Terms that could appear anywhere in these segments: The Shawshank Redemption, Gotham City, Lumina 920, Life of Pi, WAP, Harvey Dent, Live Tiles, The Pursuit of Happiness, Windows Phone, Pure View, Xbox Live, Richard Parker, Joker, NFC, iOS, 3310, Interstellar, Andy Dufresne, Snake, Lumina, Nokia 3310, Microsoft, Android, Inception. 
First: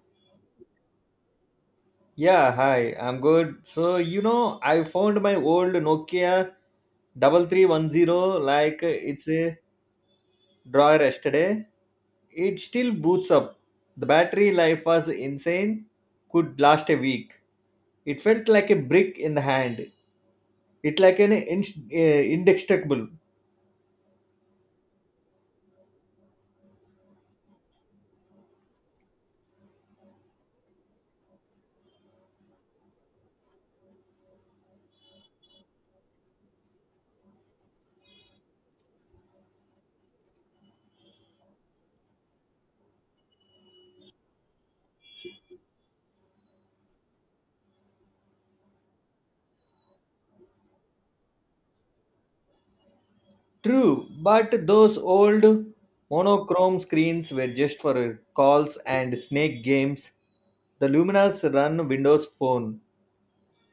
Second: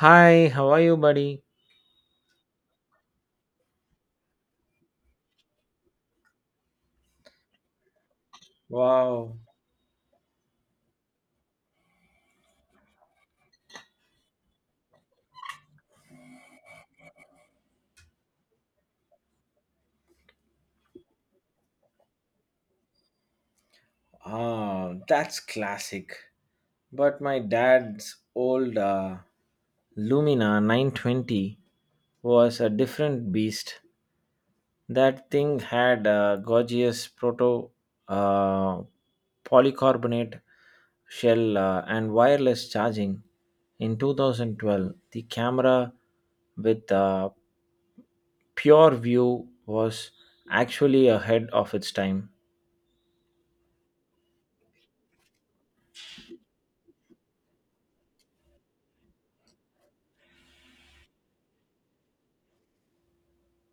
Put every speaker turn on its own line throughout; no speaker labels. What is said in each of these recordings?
Hi, how are you, buddy?
Yeah, hi, I'm good. So, I found my old Nokia 3310 like it's
Wow.
a drawer yesterday. It still boots up. The battery life was insane, could last a week. It felt like a brick in the hand. It like an indestructible.
Ah, that's classic. But my dad's old Lumina 920 was a different beast. That thing had a gorgeous proto uh, polycarbonate shell and wireless charging. In 2012, the camera with pure view was actually ahead of its time.
True, but those old monochrome screens were just for calls and snake games. The Lumina's run Windows Phone,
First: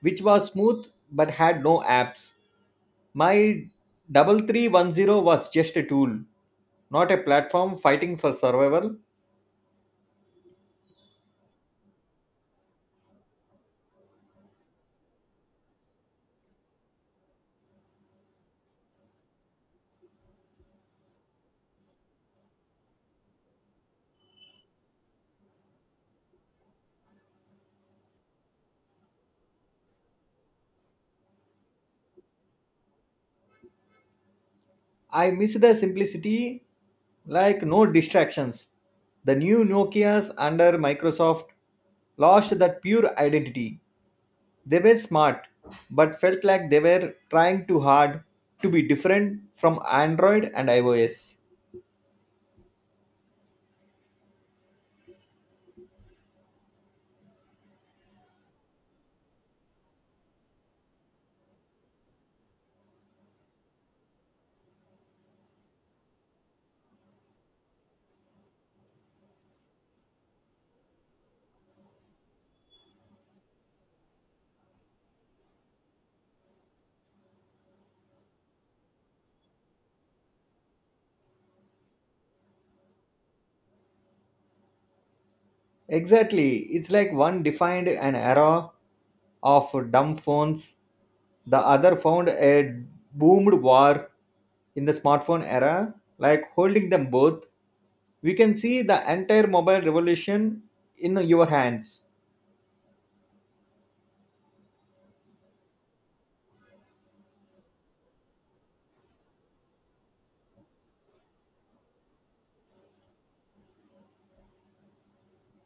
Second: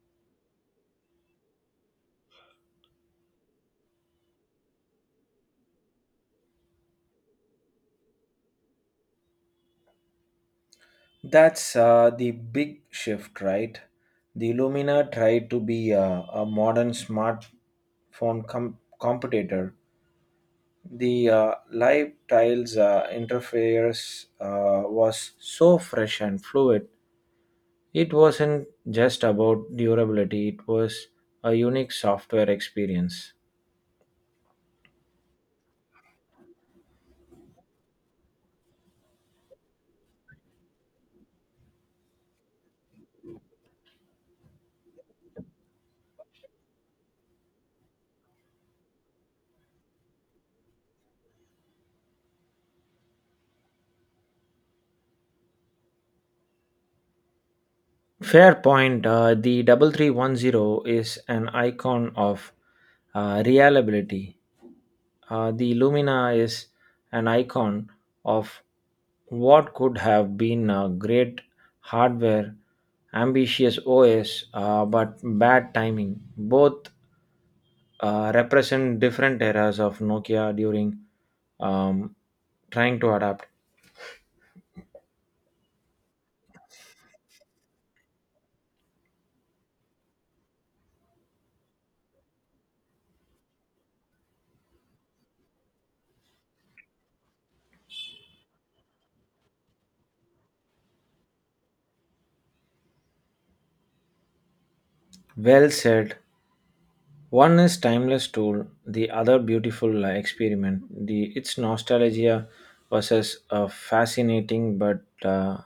which was smooth but had no apps. My 3310 was just a tool, not a platform fighting for survival.
That's the big shift, right? The Lumina tried to be a modern smartphone competitor. The live tiles interface was so fresh and fluid. It wasn't just about durability, it was a unique software experience.
I miss the simplicity, like no distractions. The new Nokias under Microsoft lost that pure identity. They were smart, but felt like they were trying too hard to be different from Android and iOS.
Fair point. The 3310 is an icon of reliability. The Lumina is an icon of what could have been a great hardware, ambitious OS, but bad timing. Both represent different eras of Nokia during um, trying to adapt.
Exactly. It's like one defined an era of dumb phones, the other found a boomed war in the smartphone era. Like holding them both, we can see the entire mobile revolution in your hands.
Well said. One is timeless tool, the other beautiful experiment. The its nostalgia versus a fascinating, but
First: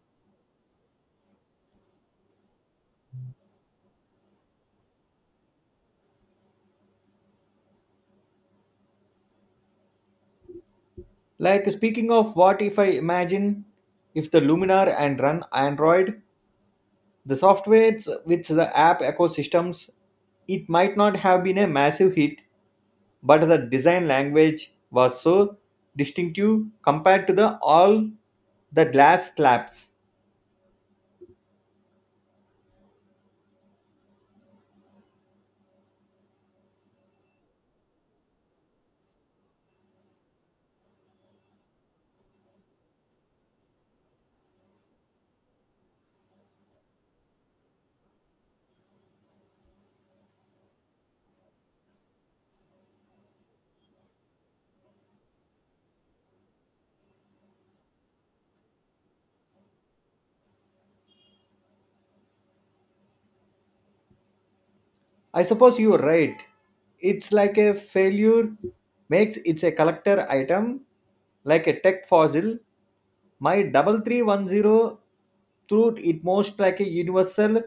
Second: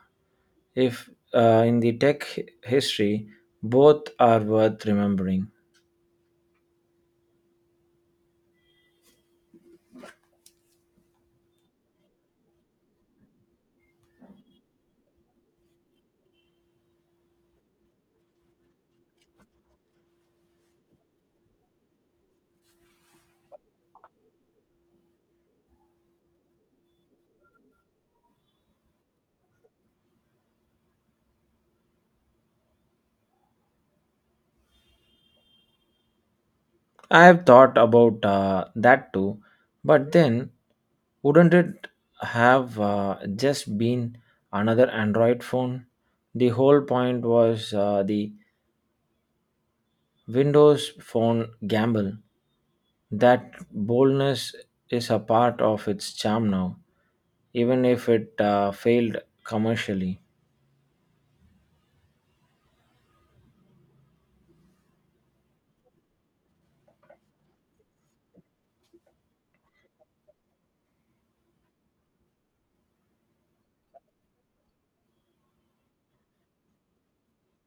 if in the tech history, both are worth remembering.
Like speaking of what if I imagine if the Luminar and run Android, the softwares with the app ecosystems, it might not have been a massive hit, but the design language was so distinctive compared to the all the glass slabs.
I have thought about that too, but then wouldn't it have just been another Android phone? The whole point was the Windows phone gamble. That boldness is a part of its charm now, even if it failed commercially.
I suppose you're right. It's like a failure makes it's a collector item, like a tech fossil. My double three one zero through it most like a universal.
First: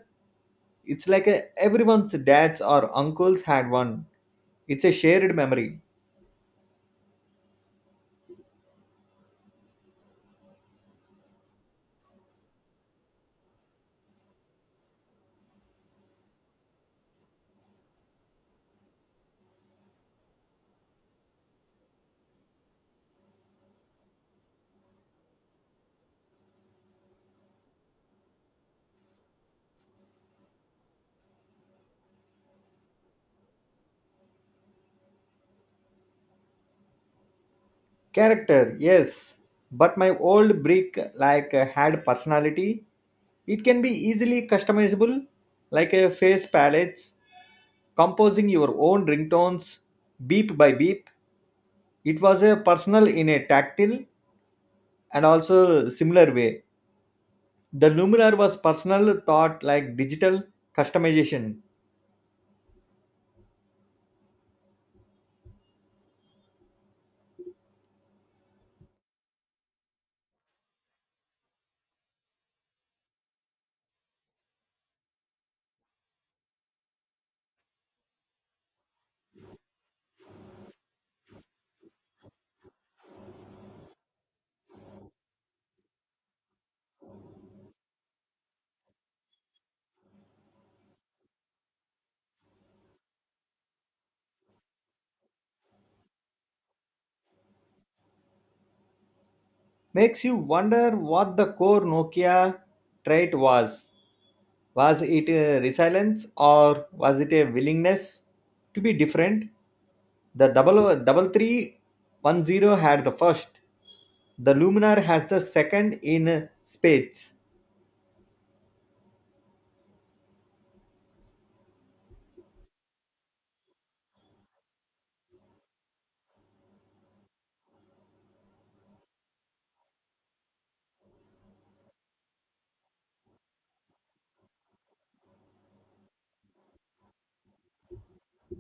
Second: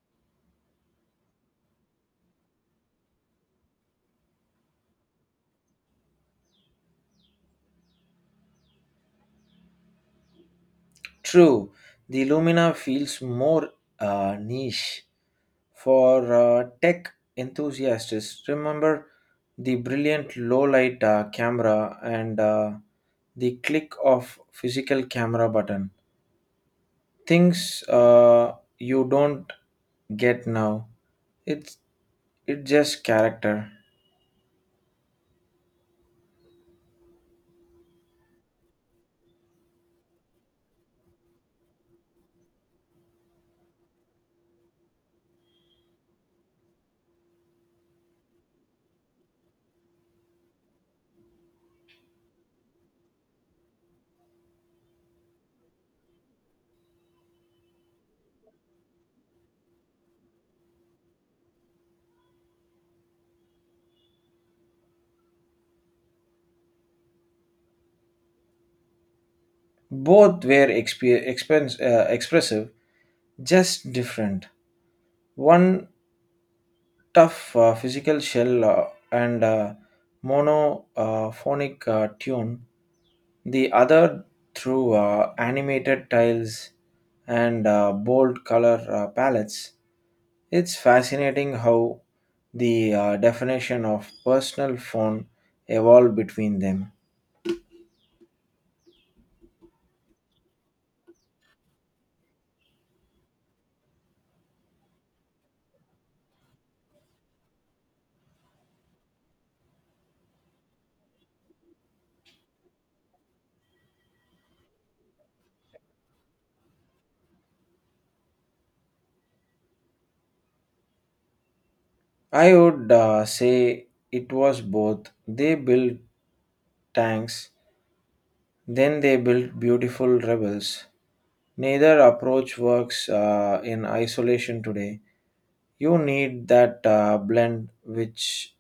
It's like a everyone's dads or uncles had one. It's a shared memory.
True, the Lumina feels more niche for tech enthusiasts. Remember the brilliant low light camera and the click of physical camera button. Things you don't get now. It's it's just character.
Character, yes, but my old brick like had personality. It can be easily customizable, like a face palettes, composing your own ringtones, beep by beep. It was a personal in a tactile and also similar way. The Luminar was personal thought like digital customization.
Both were expressive, just different. One tough physical shell and monophonic tune, the other through animated tiles and bold color palettes. It's fascinating how the definition of personal phone evolved between them.
Makes you wonder what the core Nokia trait was. Was it a resilience or was it a willingness to be different? The double double three one zero had the first. The Luminar has the second in spades.
I would say it was both. They built tanks, then they built beautiful rebels. Neither approach works in isolation today. You need that blend, which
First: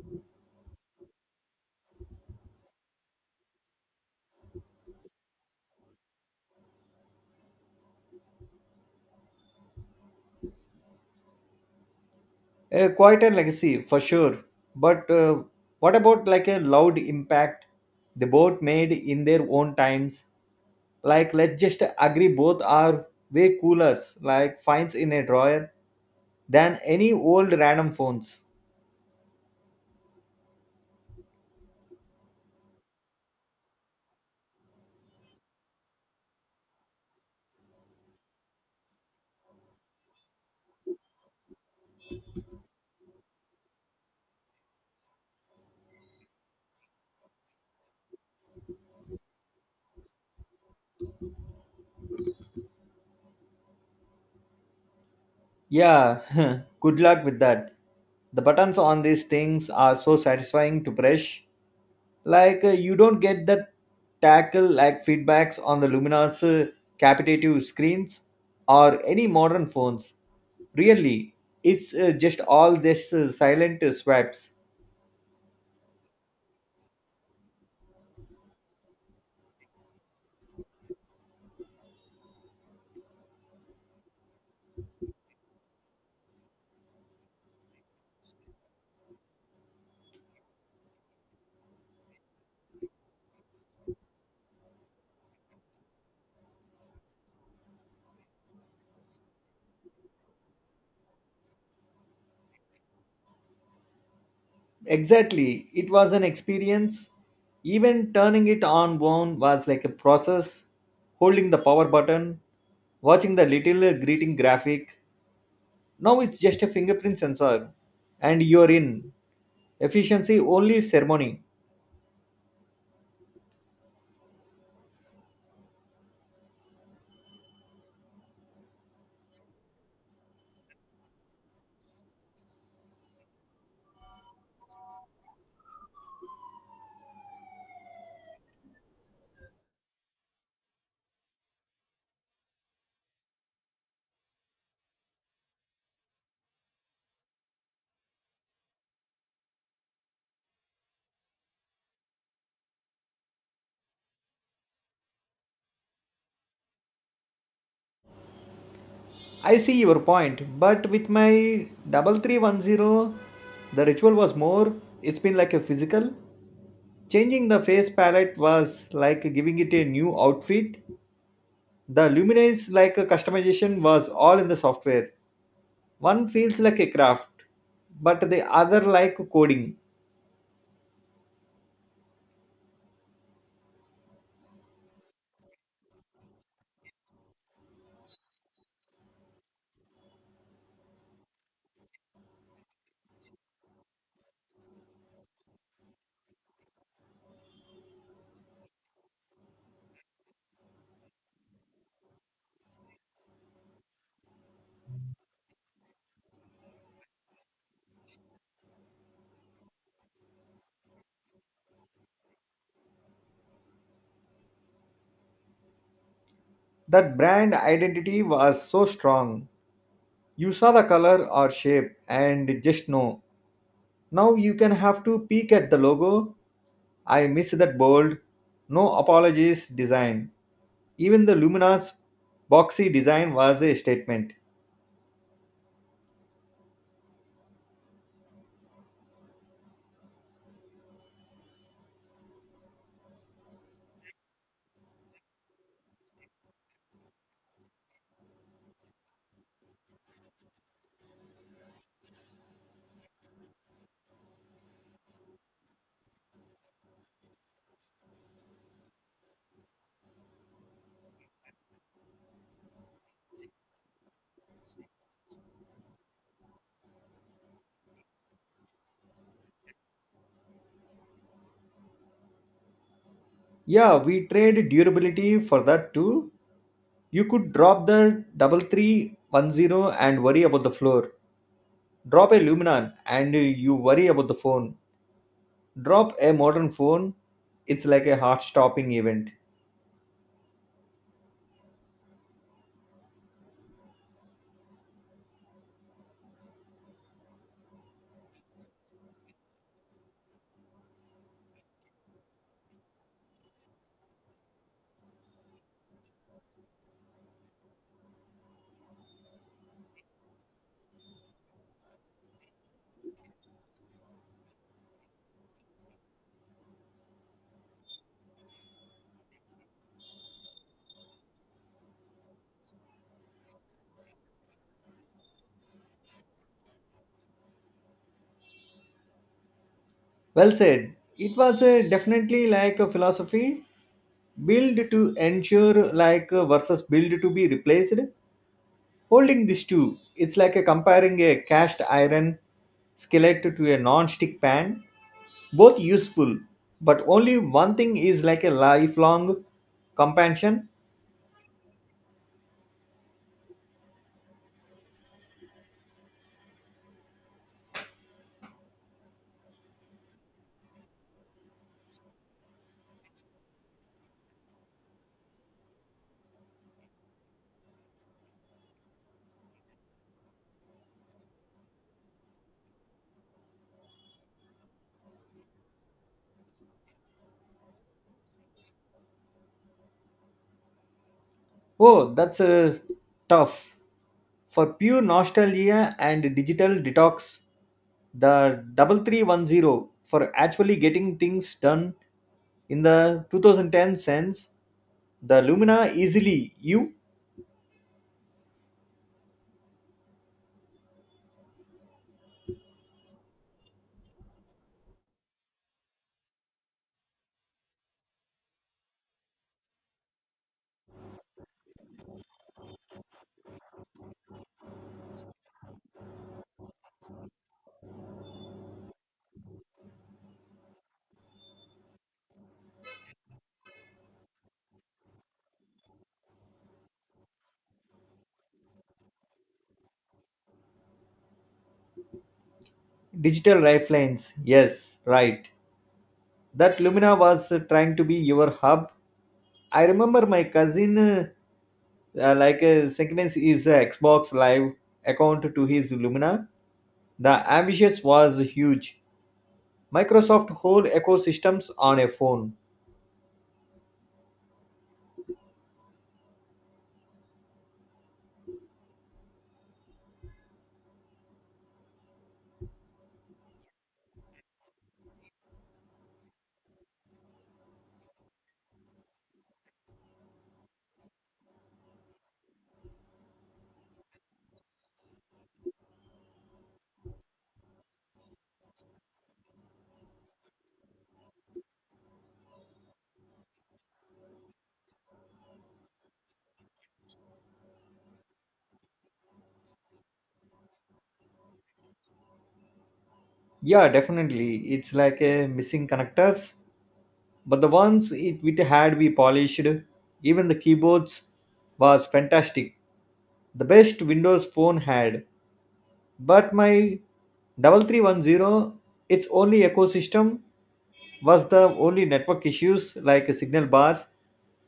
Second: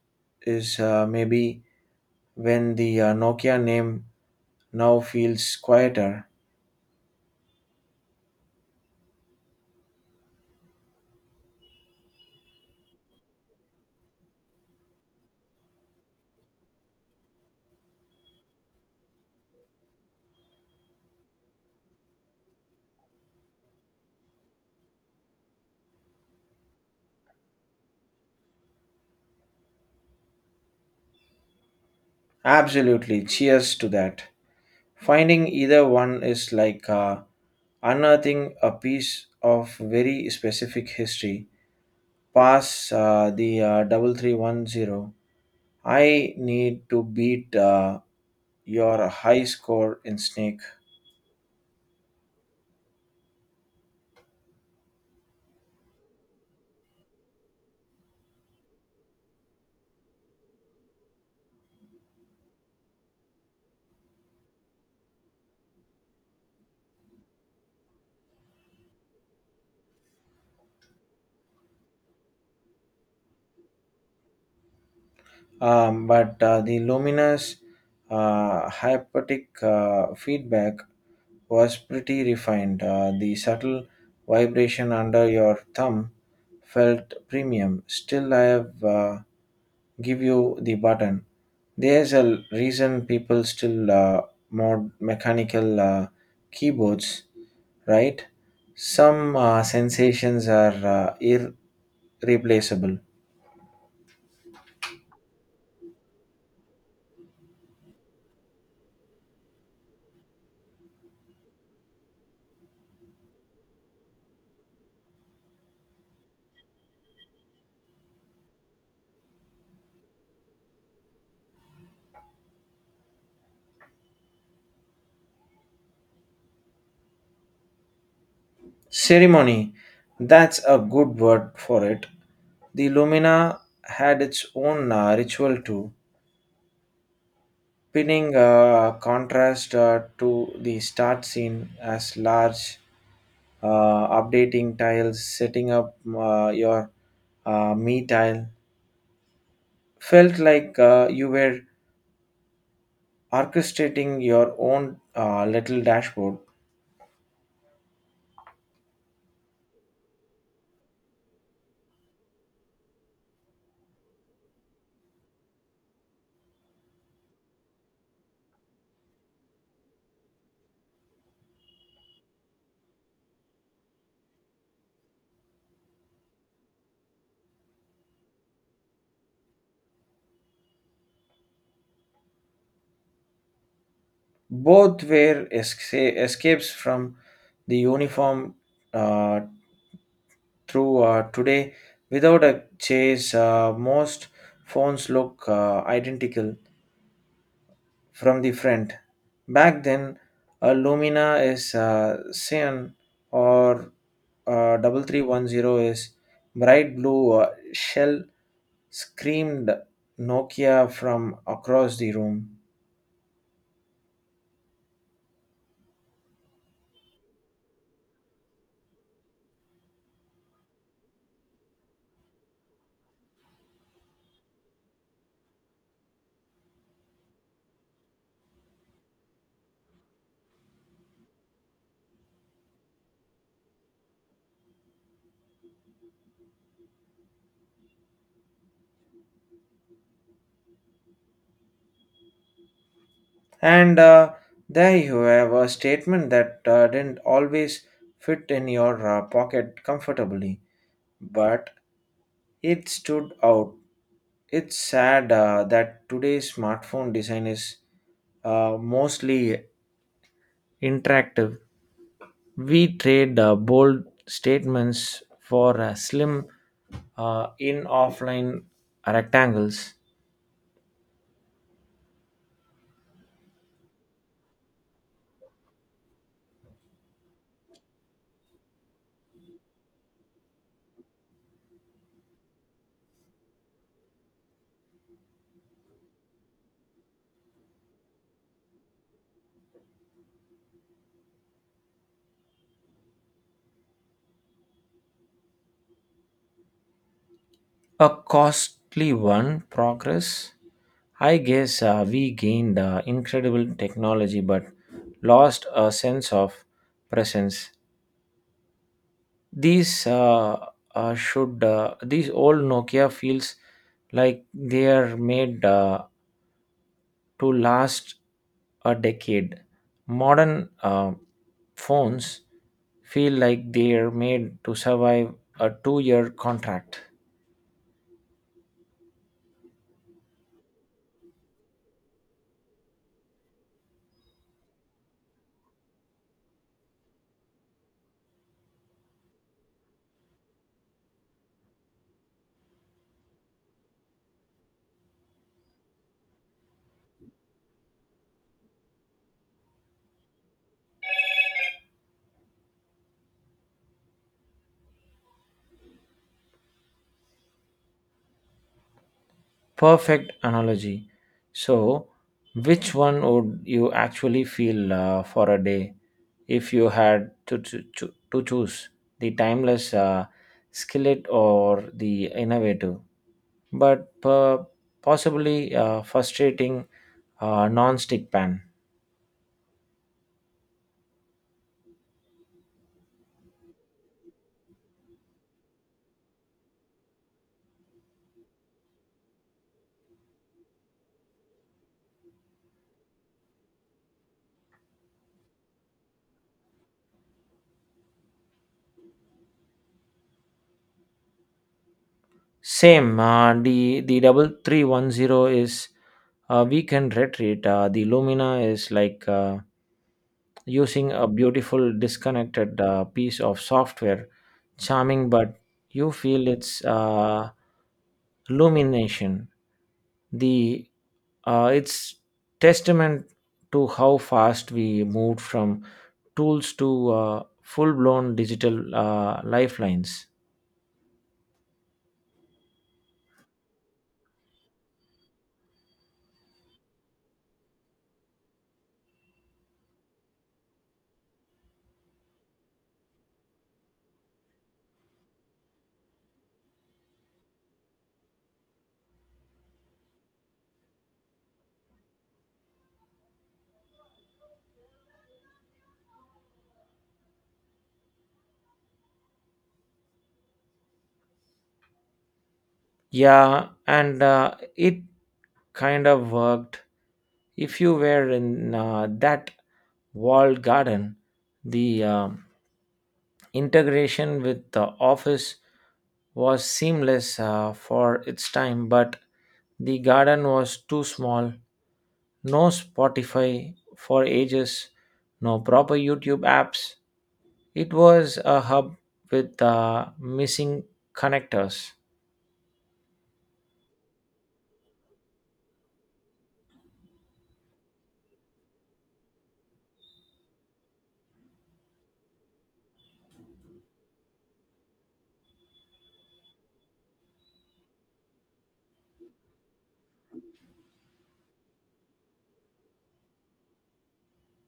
is maybe when the Nokia name now feels quieter.
A quite a legacy for sure. But what about like a loud impact they both made in their own times? Like let's just agree both are way coolers, like finds in a drawer than any old random phones.
Absolutely, cheers to that. Finding either one is like unearthing a piece of very specific history. Pass the 3310. I need to beat your high score in Snake.
Yeah, good luck with that. The buttons on these things are so satisfying to press. Like, you don't get that tackle like feedbacks on the luminous capitative screens or any modern phones. Really, it's just all this silent swipes.
But the luminous hypnotic feedback was pretty refined. The subtle vibration under your thumb felt premium. Still, I have give you the button. There's a reason people still mod mechanical keyboards, right? Some sensations are uh, irreplaceable.
Exactly, it was an experience. Even turning it on one was like a process. Holding the power button, watching the little greeting graphic. Now it's just a fingerprint sensor and you're in. Efficiency only ceremony.
Ceremony, that's a good word for it. The Lumina had its own ritual too, pinning contrast to the start scene as large, uh, updating tiles, setting up your me tile, felt like you were orchestrating your own little dashboard.
I see your point, but with my 3310, the ritual was more, it's been like a physical. Changing the face palette was like giving it a new outfit. The luminance, like a customization, was all in the software. One feels like a craft, but the other like coding.
Both were escapes from the uniform uh, through today without a chase. Most phones look identical, from the front. Back then, a Lumina is cyan or 3310 is bright blue shell, screamed Nokia from across the room.
That brand identity was so strong. You saw the color or shape and just know. Now you can have to peek at the logo. I miss that bold, no apologies design. Even the Lumina's boxy design was a statement.
And there you have a statement that didn't always fit in your pocket comfortably, but it stood out. It's sad that today's smartphone design is mostly interactive. We trade bold statements for slim in offline rectangles.
Yeah, we trade durability for that too. You could drop the double three one zero and worry about the floor. Drop a luminon and you worry about the phone. Drop a modern phone. It's like a heart-stopping event.
A costly one, progress. I guess we gained incredible technology but lost a sense of presence. These uh, these old Nokia feels like they are made to last a decade. Modern phones feel like they are made to survive a 2-year contract.
Well said. It was definitely like a philosophy build to ensure like versus build to be replaced. Holding these two, it's like a comparing a cast iron skillet to a non-stick pan. Both useful, but only one thing is like a lifelong companion.
Perfect analogy. So, which one would you actually feel for a day if you had to choose the timeless skillet or the innovative, but possibly frustrating non stick pan?
Oh, that's tough. For pure nostalgia and digital detox, the 3310; for actually getting things done in the 2010 sense, the Lumina easily you
Same. The 3310 is a weekend retreat. The Lumina is like using a beautiful disconnected piece of software, charming, but you feel its illumination. The it's testament to how fast we moved from tools to full blown digital lifelines.
digital lifelines. Yes, right. That Lumina was trying to be your hub. I remember my cousin, synchronized his Xbox Live account to his Lumina. The ambitions was huge, Microsoft whole ecosystems on a phone.
Yeah, and it kind of worked. If you were in that walled garden, the integration with the office was seamless for its time, but the garden was too small. No Spotify for ages, no proper YouTube apps. It was a hub with missing connectors.
Yeah, definitely. It's like a missing connectors. But the ones it had we polished, even the keyboards was fantastic. The best Windows phone had. But my 3310, its only ecosystem was the only network issues like signal bars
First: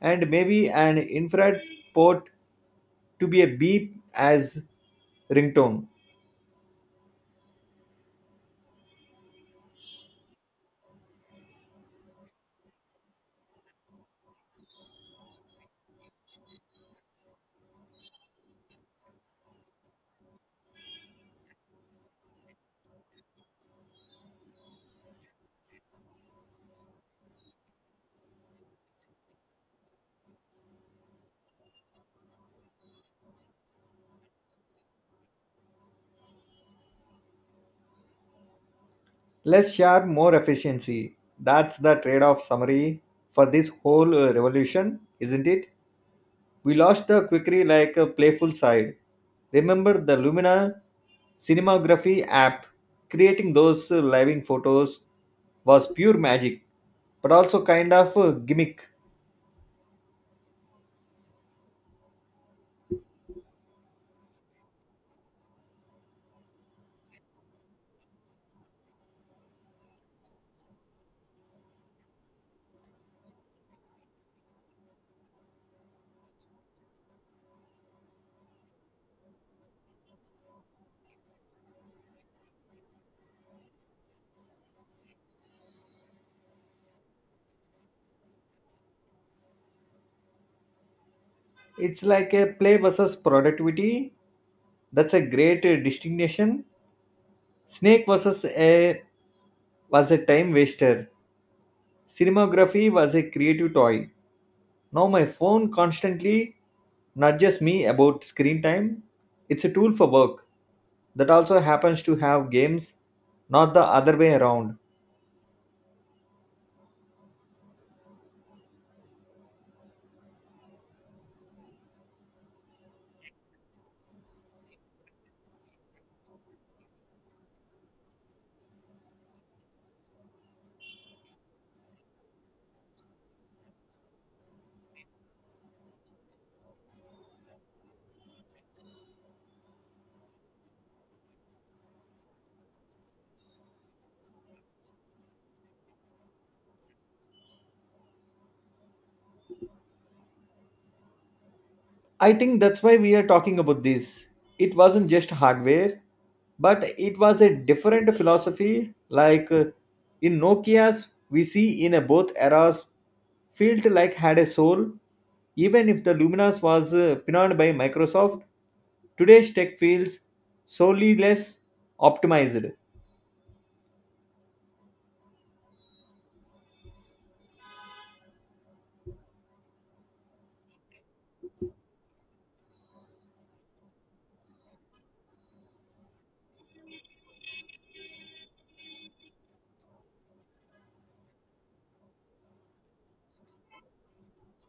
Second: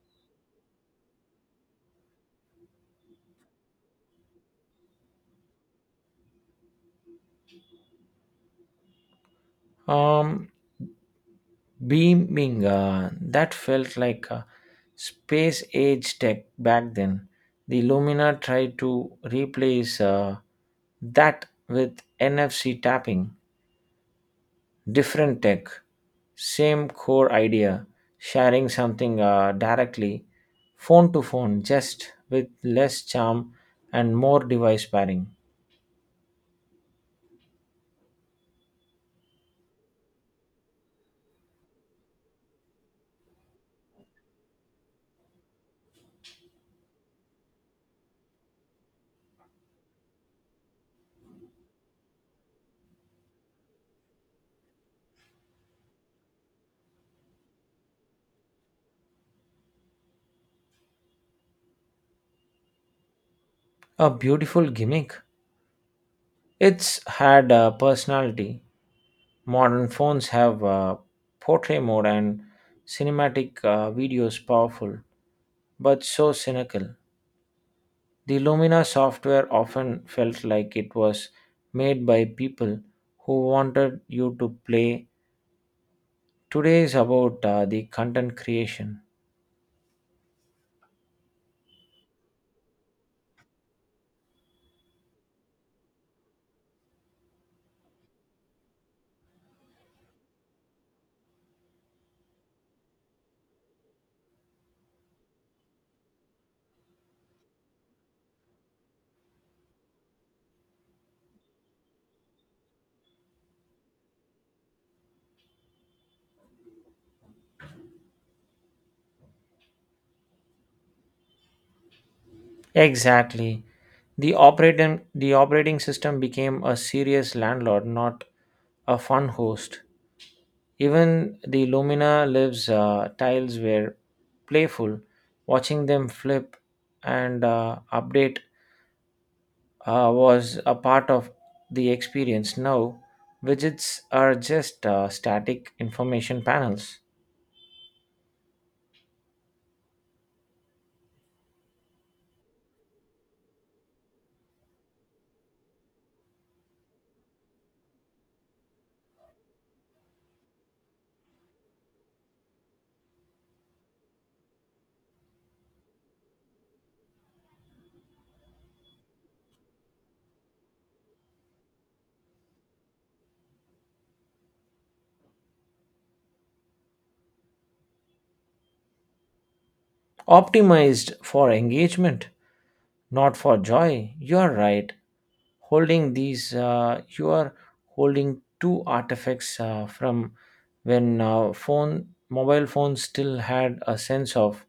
and maybe an infrared port to be a beep as ringtone.
Um, Beaming that felt like a space age tech back then. The lumina tried to replace that with NFC tapping, different tech, same core idea, sharing something directly phone to phone, just with less charm and more device pairing.
Less share, more efficiency. That's the trade off summary for this whole revolution, isn't it? We lost the quickery like a playful side. Remember the Lumina cinematography app? Creating those living photos was pure magic, but also kind of a gimmick.
A beautiful gimmick. It's had a personality. Modern phones have portrait mode and cinematic videos, powerful, but so cynical. The Lumina software often felt like it was made by people who wanted you to play. Today is about the content creation.
It's like a play versus productivity. That's a great distinction. Snake versus a was a time waster. Cinematography was a creative toy. Now my phone constantly nudges me about screen time. It's a tool for work. That also happens to have games, not the other way around.
Exactly. The operating system became a serious landlord, not a fun host. Even the Lumina Lives tiles were playful. Watching them flip and update was a part of the experience. Now, widgets are just static information panels,
I think that's why we are talking about this. It wasn't just hardware, but it was a different philosophy. Like, in Nokia's, we see in both eras, felt like had a soul. Even if the Luminas was pinned by Microsoft, today's tech feels solely less optimized.
optimized for engagement, not for joy. You are right. holding these you are holding two artifacts from when phone mobile phones still had a sense of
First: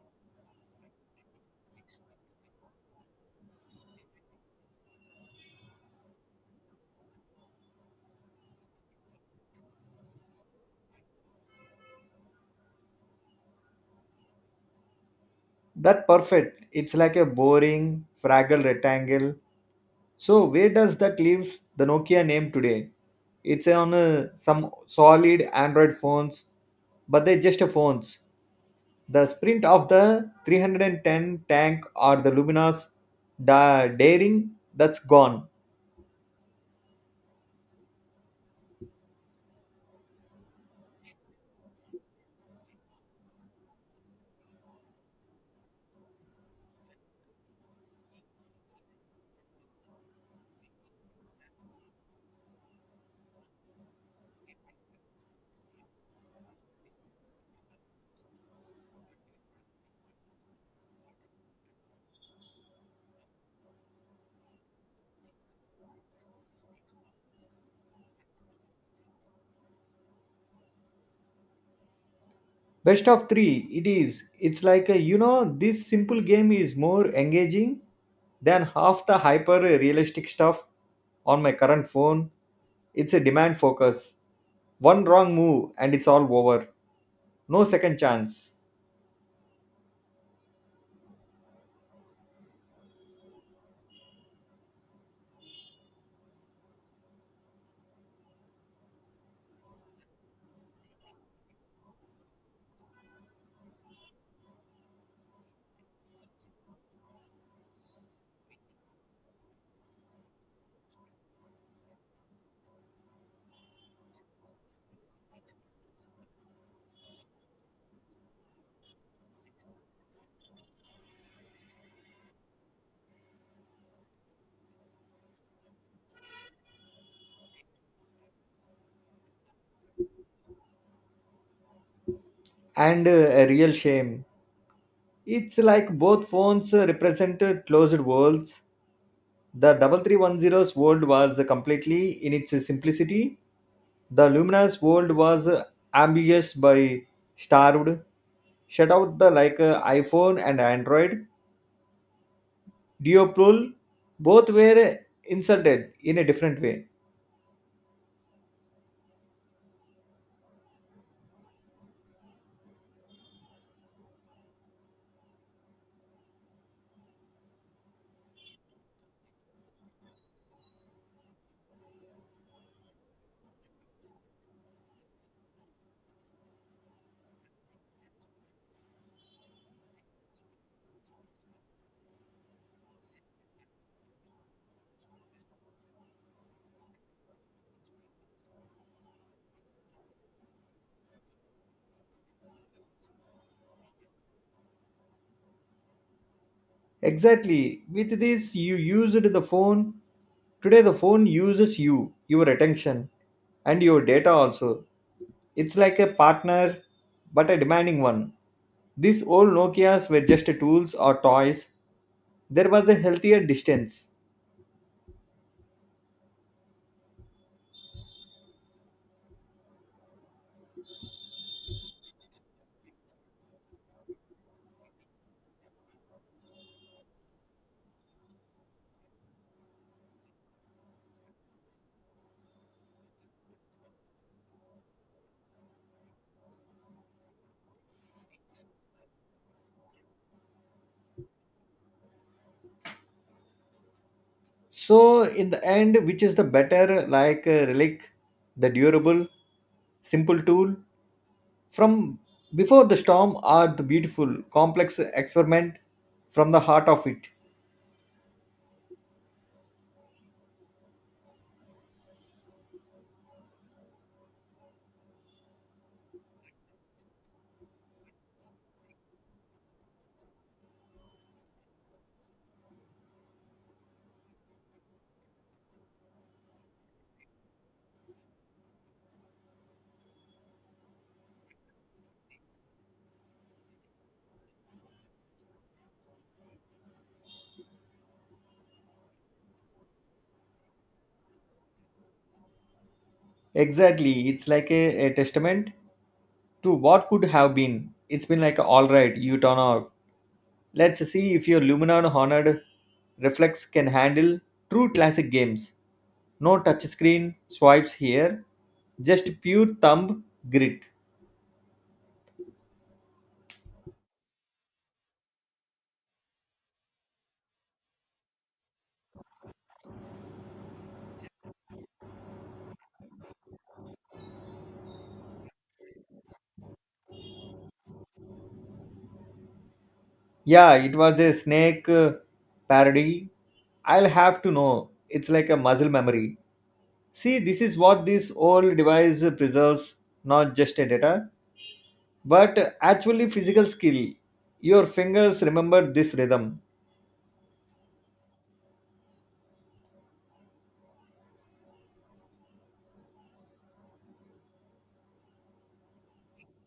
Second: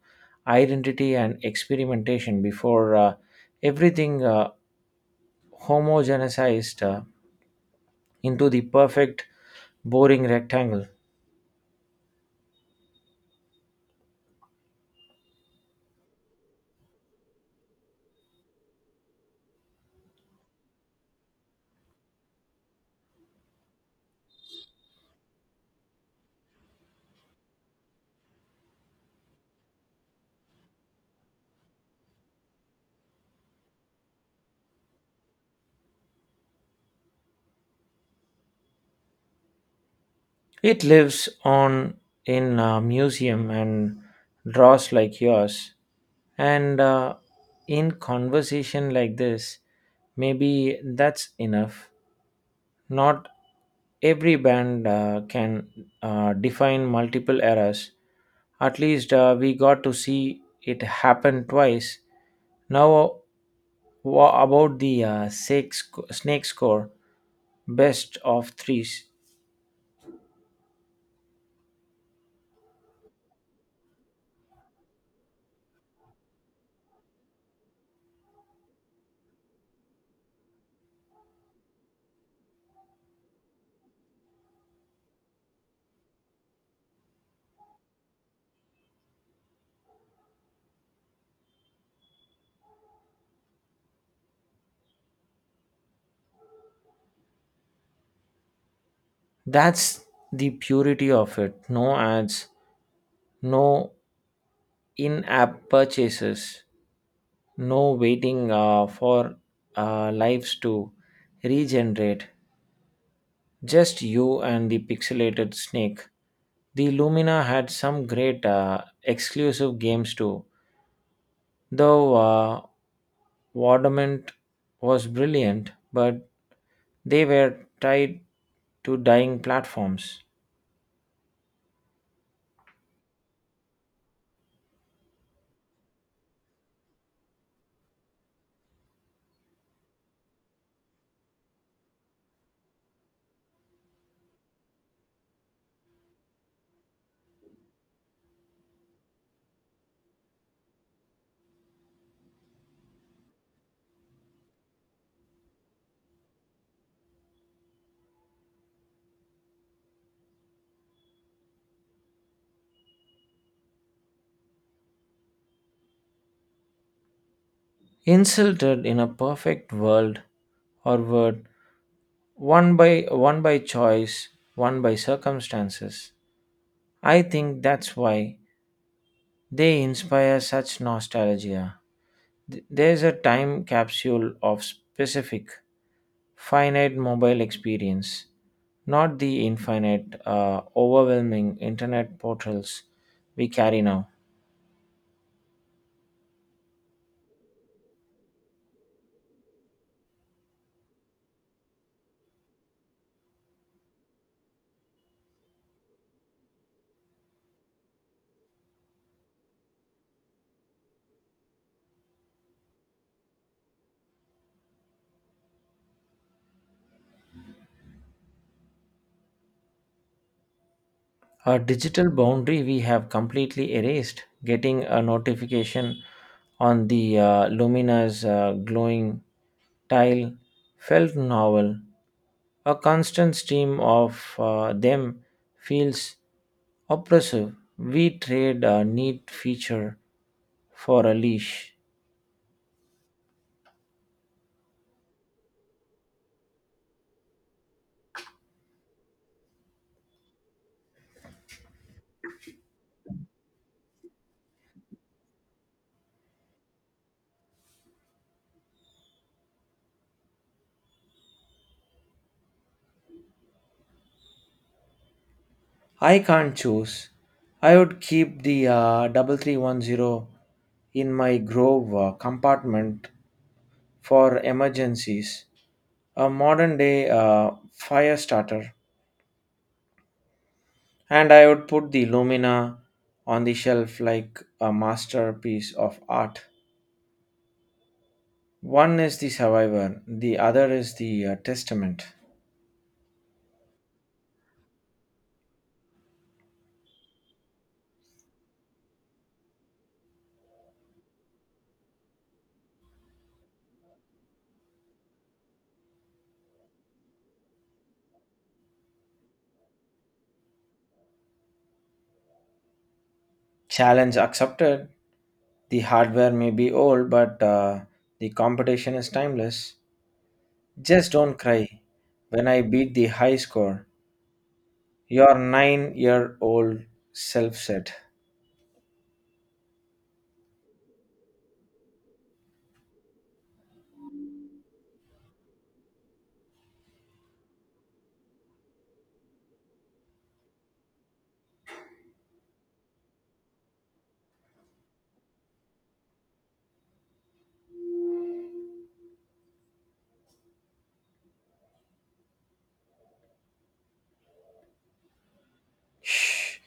identity and experimentation before everything homogenized into the perfect boring rectangle.
That perfect. It's like a boring, fragile rectangle. So where does that leave the Nokia name today? It's on some solid Android phones, but they're just a phones. The sprint of the 310 tank or the Lumina's daring, that's gone.
It lives on in a museum and draws like yours and in conversation like this, maybe that's enough. Not every band can define multiple eras. At least we got to see it happen twice. Now, about the snake, snake score, best of threes.
Best of three, it is. It's like a, you know, this simple game is more engaging than half the hyper realistic stuff on my current phone. It's a demand focus. One wrong move and it's all over. No second chance.
That's the purity of it. No ads, no in app purchases, no waiting for lives to regenerate. Just you and the pixelated snake. The Lumina had some great exclusive games too, though Wardament was brilliant, but they were tied to dying platforms.
And a real shame, it's like both phones represented closed worlds. The double three one zero's world was completely in its simplicity. The Lumina's world was ambiguous by starved, shut out the like iphone and android duopool. Both were insulted in a different way.
Insulted in a perfect world, or word, one by one by choice, one by circumstances. I think that's why they inspire such nostalgia. There's a time capsule of specific finite mobile experience, not the infinite, overwhelming internet portals we carry now.
Exactly. With this, you used the phone. Today, the phone uses you, your attention, and your data also. It's like a partner, but a demanding one. These old Nokias were just tools or toys. There was a healthier distance.
A digital boundary we have completely erased. Getting a notification on the Lumina's glowing tile felt novel. A constant stream of them feels oppressive. We trade a neat feature for a leash.
So, in the end, which is the better, like a relic, the durable, simple tool from before the storm, or the beautiful, complex experiment from the heart of it?
I can't choose. I would keep the 3310 in my Grove compartment for emergencies, a modern day fire starter, and I would put the Lumina on the shelf like a masterpiece of art. One is the survivor, the other is the testament.
Exactly. It's like a testament to what could have been. It's been like, all right, you turn off. Let's see if your Luminon Honored Reflex can handle true classic games. No touchscreen swipes here, just pure thumb grit.
Challenge accepted. The hardware may be old, but the competition is timeless. Just don't cry when I beat the high score. Your 9-year-old self said.
Yeah, it was a snake parody. I'll have to know. It's like a muscle memory. See, this is what this old device preserves, not just a data, but actually physical skill. Your fingers remember this rhythm.
Shh,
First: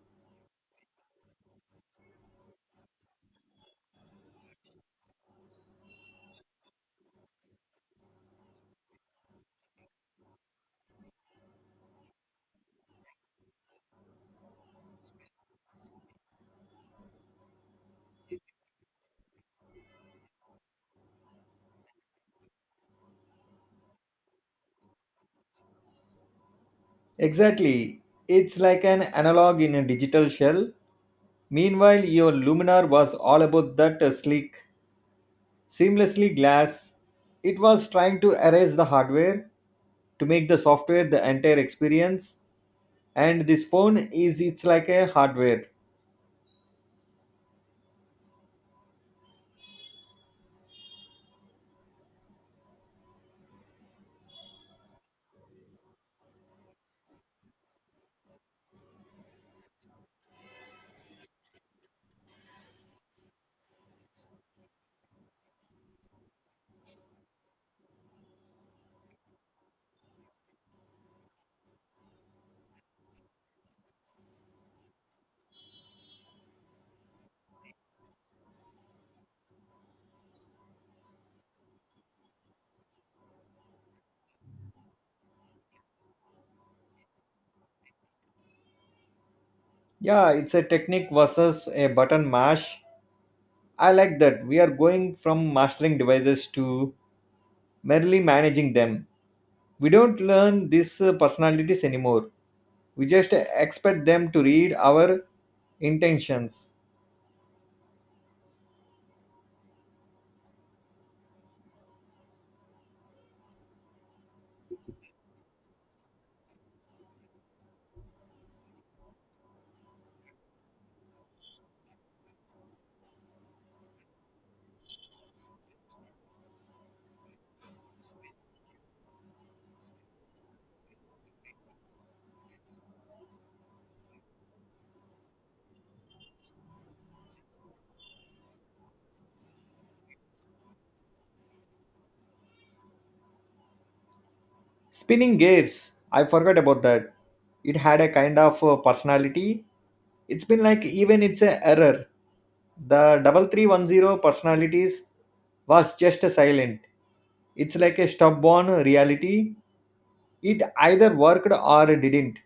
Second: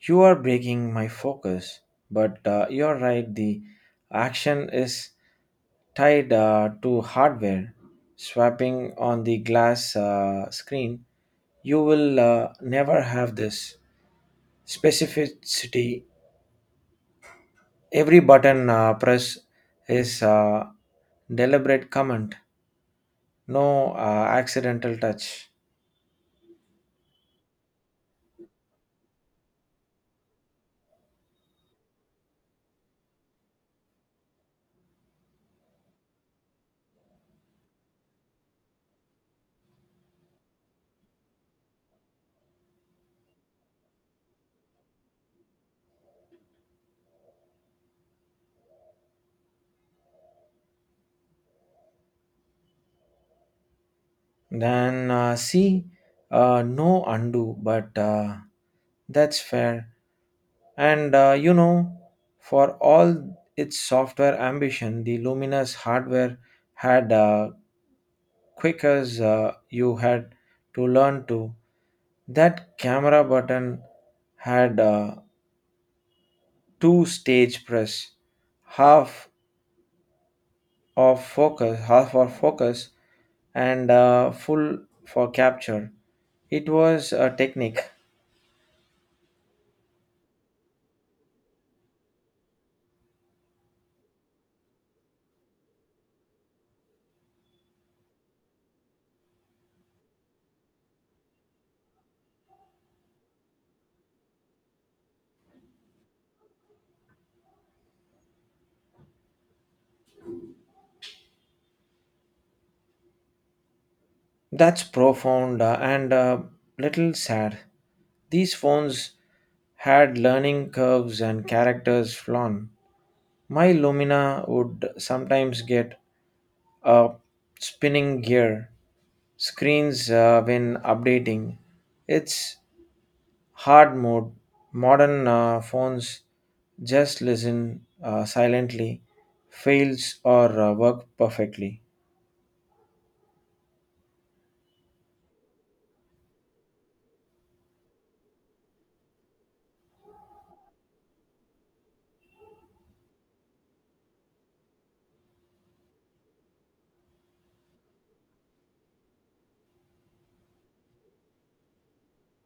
you are breaking my focus. But you're right, the action is tied to hardware. Swapping on the glass screen, you will never have this specificity. Every button press is a deliberate comment, no accidental touch.
Exactly, it's like an analog in a digital shell. Meanwhile your luminar was all about that sleek seamlessly glass. It was trying to erase the hardware to make the software the entire experience, and this phone is it's like a hardware.
Then see, no undo, but that's fair. And for all its software ambition, the Luminous hardware had quick as you had to learn to. That camera button had two stage press, half of focus, half for focus, and full for capture. It was a technique.
Yeah, it's a technique versus a button mash. I like that. We are going from mastering devices to merely managing them. We don't learn these personalities anymore. We just expect them to read our intentions.
That's profound and a little sad. These phones had learning curves and characters flawn. My Lumina would sometimes get a spinning gear screens when updating. It's hard mode. Modern phones just listen silently, fails or work perfectly.
Spinning Gears, I forgot about that. It had a kind of personality. It's been like even it's a error. The 3310 personalities was just a silent. It's like a stubborn reality. It either worked or didn't.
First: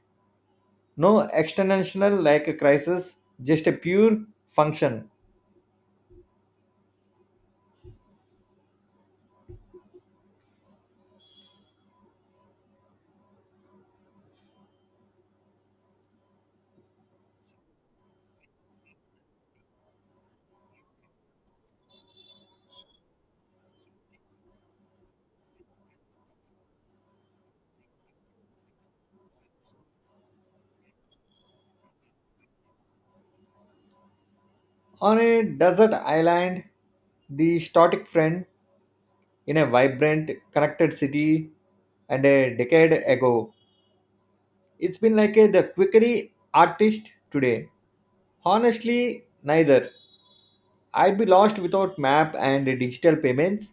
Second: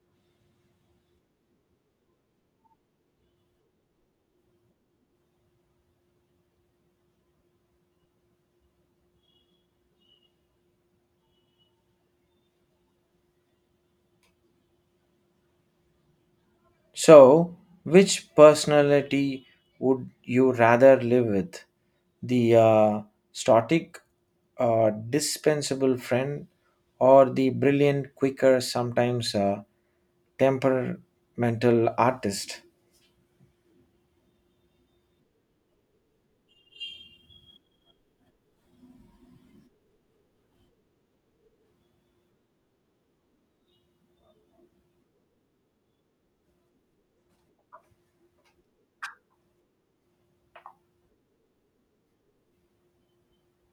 No external like a crisis, just a pure function.
So, which personality would you rather live with? The static, dispensable friend, or the brilliant, quicker, sometimes temperamental artist?
On a desert island, the static friend in a vibrant, connected city. And a decade ago, it's been like a, the quickery artist today. Honestly, neither. I'd be lost without map and digital payments,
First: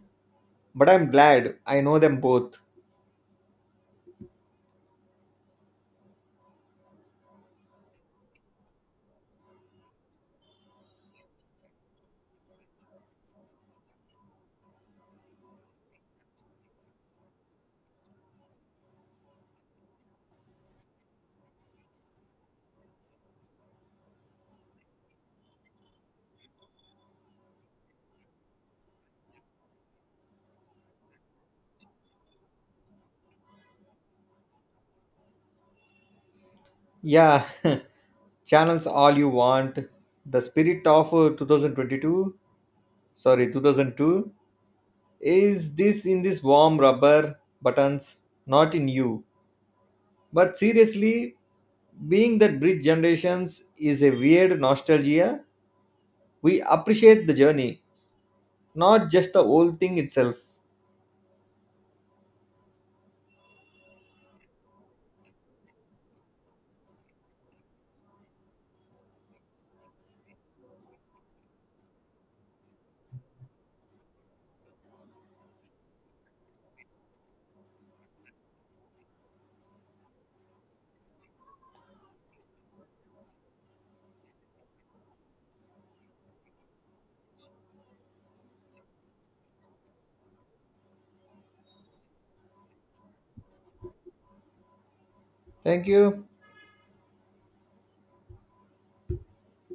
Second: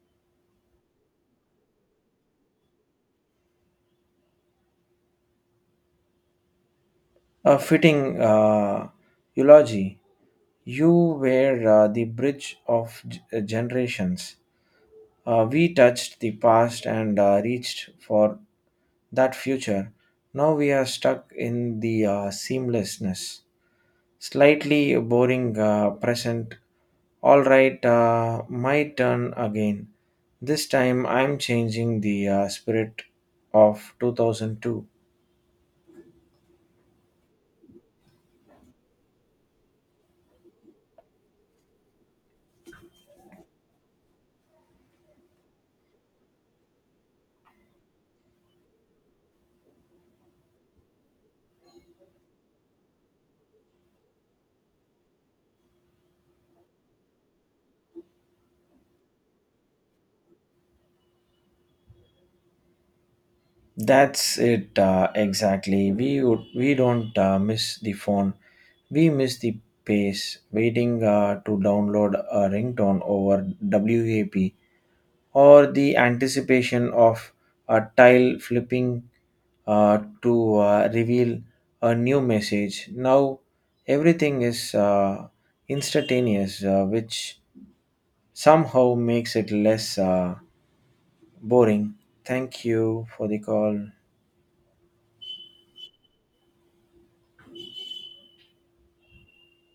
but I'm glad I know them both.
A fitting eulogy. You were the bridge of generations. We touched the past and reached for that future. Now we are stuck in the seamlessness, slightly boring present. All right, my turn again. This time I'm changing the spirit of 2002.
Yeah, channels all you want. The spirit of 2022, sorry, 2002, is this in this warm rubber buttons, not in you. But seriously, being that bridge generations is a weird nostalgia. We appreciate the journey, not just the old thing itself.
That's it exactly. We don't miss the phone. We miss the pace. Waiting to download a ringtone over WAP or the anticipation of a tile flipping to reveal a new message. Now everything is instantaneous, which somehow makes it less boring. Thank you for the call.
Thank you.